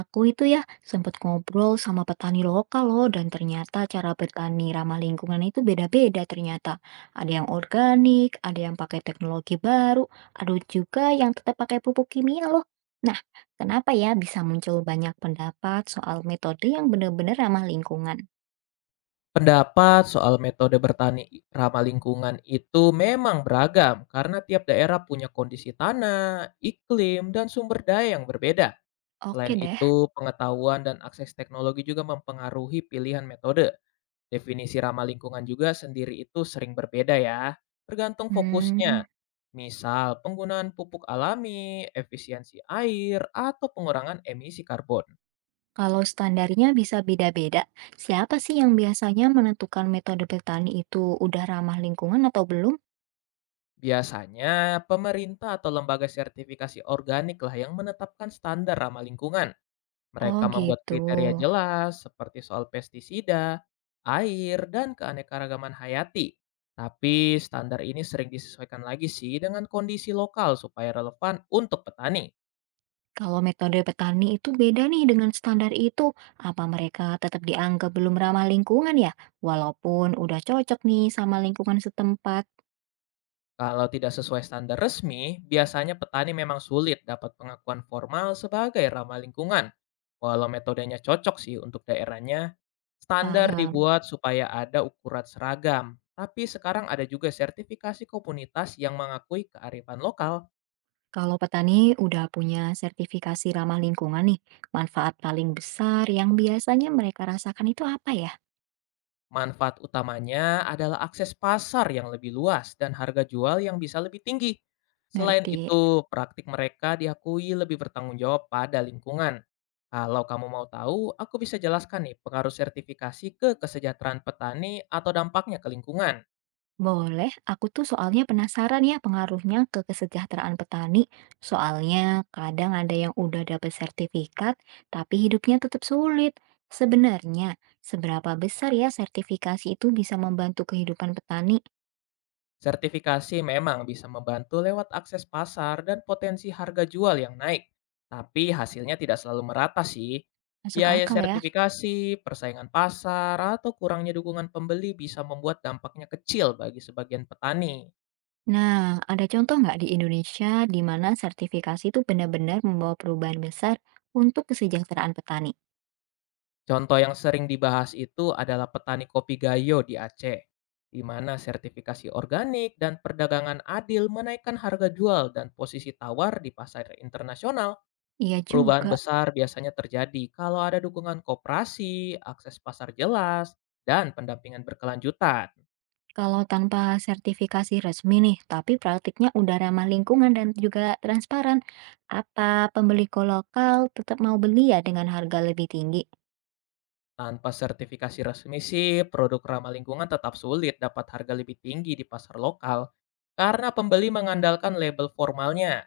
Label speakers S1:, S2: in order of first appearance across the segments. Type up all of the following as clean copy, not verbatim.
S1: Aku itu ya sempat ngobrol sama petani lokal loh dan ternyata cara bertani ramah lingkungan itu beda-beda ternyata. Ada yang organik, ada yang pakai teknologi baru, ada juga yang tetap pakai pupuk kimia loh. Nah, kenapa ya bisa muncul banyak pendapat soal metode yang benar-benar ramah lingkungan?
S2: Pendapat soal metode bertani ramah lingkungan itu memang beragam karena tiap daerah punya kondisi tanah, iklim, dan sumber daya yang berbeda. Selain
S1: Oke deh.
S2: itu, pengetahuan dan akses teknologi juga mempengaruhi pilihan metode. Definisi ramah lingkungan juga sendiri itu sering berbeda ya, tergantung fokusnya.
S1: Hmm,
S2: Misal, penggunaan pupuk alami, efisiensi air, atau pengurangan emisi karbon.
S1: kalau standarnya bisa beda-beda, siapa sih yang biasanya menentukan metode bertani itu udah ramah lingkungan atau belum?
S2: Biasanya, pemerintah atau lembaga sertifikasi organik lah yang menetapkan standar ramah lingkungan.
S1: Oh
S2: Mereka membuat
S1: gitu.
S2: kriteria jelas seperti soal pestisida, air, dan keanekaragaman hayati. Tapi standar ini sering disesuaikan lagi sih dengan kondisi lokal supaya relevan untuk petani.
S1: Kalau metode petani itu beda nih dengan standar itu, apa mereka tetap dianggap belum ramah lingkungan ya? Walaupun udah cocok nih sama lingkungan setempat,
S2: Kalau tidak sesuai standar resmi, biasanya petani memang sulit dapat pengakuan formal sebagai ramah lingkungan. Walau metodenya cocok sih untuk daerahnya, standar
S1: paham.
S2: dibuat supaya ada ukuran seragam. Tapi sekarang ada juga sertifikasi komunitas yang mengakui kearifan lokal.
S1: Kalau petani udah punya sertifikasi ramah lingkungan nih, manfaat paling besar yang biasanya mereka rasakan itu apa ya?
S2: Manfaat utamanya adalah akses pasar yang lebih luas dan harga jual yang bisa lebih tinggi. Selain
S1: Ngerti.
S2: itu, praktik mereka diakui lebih bertanggung jawab pada lingkungan. Kalau kamu mau tahu, aku bisa jelaskan nih pengaruh sertifikasi ke kesejahteraan petani atau dampaknya ke lingkungan.
S1: Boleh, aku tuh soalnya penasaran ya pengaruhnya ke kesejahteraan petani. Soalnya kadang ada yang udah dapet sertifikat, tapi hidupnya tetap sulit. Sebenarnya, seberapa besar ya sertifikasi itu bisa membantu kehidupan petani?
S2: Sertifikasi memang bisa membantu lewat akses pasar dan potensi harga jual yang naik, tapi hasilnya tidak selalu merata sih.
S1: Masuk
S2: Biaya
S1: akal ya.
S2: sertifikasi, persaingan pasar, atau kurangnya dukungan pembeli bisa membuat dampaknya kecil bagi sebagian petani.
S1: Nah, ada contoh nggak di Indonesia di mana sertifikasi itu benar-benar membawa perubahan besar untuk kesejahteraan petani?
S2: Contoh yang sering dibahas itu adalah petani kopi Gayo di Aceh, di mana sertifikasi organik dan perdagangan adil menaikkan harga jual dan posisi tawar di pasar internasional.
S1: Iya
S2: Perubahan
S1: juga.
S2: besar biasanya terjadi kalau ada dukungan koperasi, akses pasar jelas, dan pendampingan berkelanjutan.
S1: Kalau tanpa sertifikasi resmi nih, tapi praktiknya udah ramah lingkungan dan juga transparan, apa pembeli ko lokal tetap mau beli ya dengan harga lebih tinggi?
S2: Tanpa sertifikasi resmi sih, produk ramah lingkungan tetap sulit dapat harga lebih tinggi di pasar lokal karena pembeli mengandalkan label formalnya.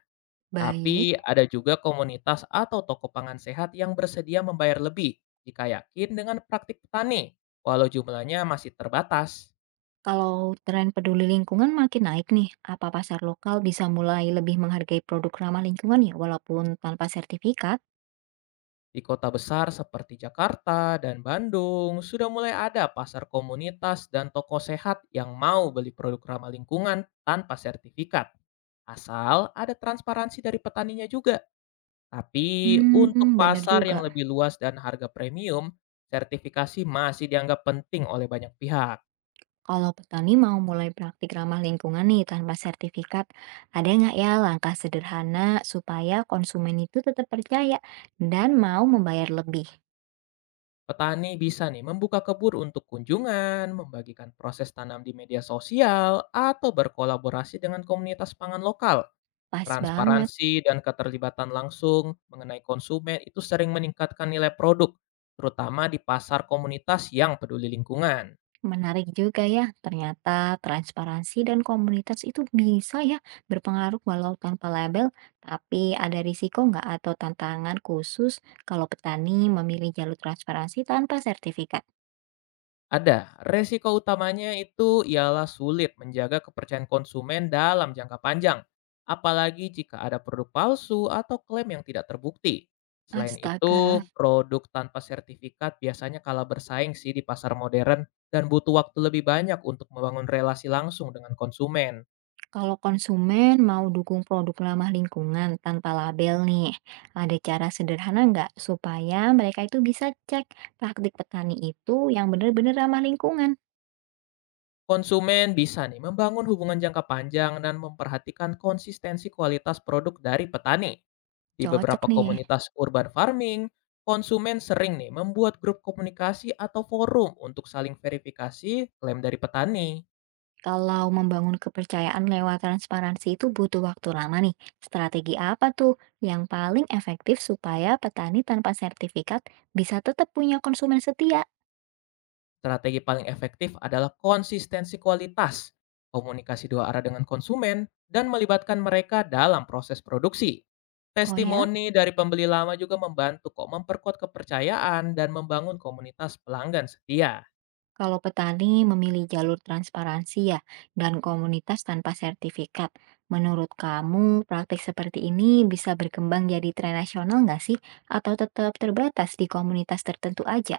S1: Baik,
S2: Tapi ada juga komunitas atau toko pangan sehat yang bersedia membayar lebih jika yakin dengan praktik petani, walau jumlahnya masih terbatas.
S1: kalau tren peduli lingkungan makin naik nih, apa pasar lokal bisa mulai lebih menghargai produk ramah lingkungan ya walaupun tanpa sertifikat?
S2: Di kota besar seperti Jakarta dan Bandung, sudah mulai ada pasar komunitas dan toko sehat yang mau beli produk ramah lingkungan tanpa sertifikat. Asal ada transparansi dari petaninya juga. Tapi untuk
S1: Hmm, bener
S2: pasar yang
S1: juga.
S2: lebih luas dan harga premium, sertifikasi masih dianggap penting oleh banyak pihak.
S1: Kalau petani mau mulai praktik ramah lingkungan nih tanpa sertifikat, ada nggak ya langkah sederhana supaya konsumen itu tetap percaya dan mau membayar lebih?
S2: Petani bisa nih membuka kebun untuk kunjungan, membagikan proses tanam di media sosial, atau berkolaborasi dengan komunitas pangan lokal.
S1: Pas banget,
S2: Transparansi dan keterlibatan langsung mengenai konsumen itu sering meningkatkan nilai produk, terutama di pasar komunitas yang peduli lingkungan.
S1: menarik juga ya. Ternyata transparansi dan komunitas itu bisa ya berpengaruh walau tanpa label, tapi ada risiko nggak atau tantangan khusus kalau petani memilih jalur transparansi tanpa sertifikat?
S2: Ada, resiko utamanya itu ialah sulit menjaga kepercayaan konsumen dalam jangka panjang, apalagi jika ada produk palsu atau klaim yang tidak terbukti. Selain itu,
S1: Astaga.
S2: produk tanpa sertifikat biasanya kalah bersaing sih di pasar modern dan butuh waktu lebih banyak untuk membangun relasi langsung dengan konsumen.
S1: Kalau konsumen mau dukung produk ramah lingkungan tanpa label nih, ada cara sederhana nggak supaya mereka itu bisa cek praktik petani itu yang benar-benar ramah lingkungan?
S2: Konsumen bisa nih membangun hubungan jangka panjang dan memperhatikan konsistensi kualitas produk dari petani. Di
S1: Cocok
S2: beberapa
S1: nih.
S2: komunitas urban farming, konsumen sering nih membuat grup komunikasi atau forum untuk saling verifikasi klaim dari petani.
S1: Kalau membangun kepercayaan lewat transparansi itu butuh waktu lama nih. Strategi apa tuh yang paling efektif supaya petani tanpa sertifikat bisa tetap punya konsumen setia?
S2: Strategi paling efektif adalah konsistensi kualitas, komunikasi dua arah dengan konsumen, dan melibatkan mereka dalam proses produksi.
S1: Oh ya?
S2: Testimoni dari pembeli lama juga membantu kok memperkuat kepercayaan dan membangun komunitas pelanggan setia.
S1: Kalau petani memilih jalur transparansi ya dan komunitas tanpa sertifikat, menurut kamu praktik seperti ini bisa berkembang jadi tren nasional nggak sih? Atau tetap terbatas di komunitas tertentu aja?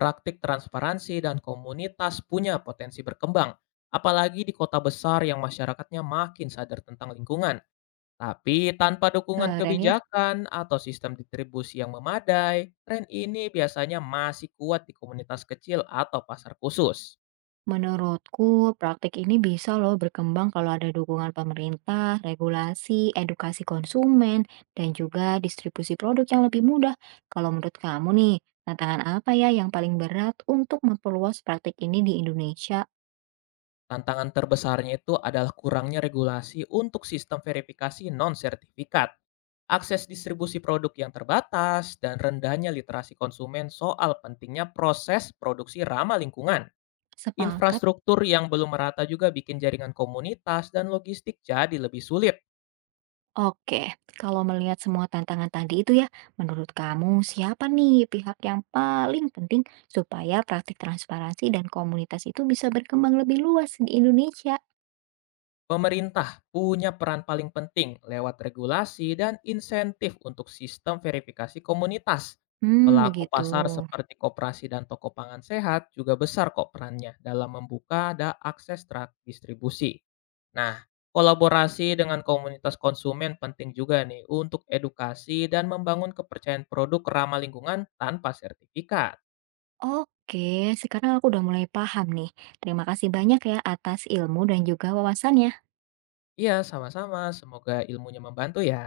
S2: Praktik transparansi dan komunitas punya potensi berkembang, apalagi di kota besar yang masyarakatnya makin sadar tentang lingkungan. Tapi tanpa dukungan
S1: Keren ya.
S2: kebijakan atau sistem distribusi yang memadai, tren ini biasanya masih kuat di komunitas kecil atau pasar khusus.
S1: Menurutku, praktik ini bisa loh berkembang kalau ada dukungan pemerintah, regulasi, edukasi konsumen, dan juga distribusi produk yang lebih mudah. Kalau menurut kamu nih, tantangan apa ya yang paling berat untuk memperluas praktik ini di Indonesia?
S2: Tantangan terbesarnya itu adalah kurangnya regulasi untuk sistem verifikasi non-sertifikat, akses distribusi produk yang terbatas, dan rendahnya literasi konsumen soal pentingnya proses produksi ramah lingkungan.
S1: Sepakat.
S2: Infrastruktur yang belum merata juga bikin jaringan komunitas dan logistik jadi lebih sulit.
S1: Oke, kalau melihat semua tantangan tadi itu ya, menurut kamu siapa nih pihak yang paling penting supaya praktik transparansi dan komunitas itu bisa berkembang lebih luas di Indonesia?
S2: Pemerintah punya peran paling penting lewat regulasi dan insentif untuk sistem verifikasi komunitas.
S1: Hmm,
S2: Pelaku
S1: begitu.
S2: pasar seperti koperasi dan toko pangan sehat juga besar kok perannya dalam membuka dan akses distribusi. Nah, kolaborasi dengan komunitas konsumen penting juga nih untuk edukasi dan membangun kepercayaan produk ramah lingkungan tanpa sertifikat.
S1: Oke, sekarang aku udah mulai paham nih. Terima kasih banyak ya atas ilmu dan juga wawasannya.
S2: Iya, sama-sama. Semoga ilmunya membantu ya.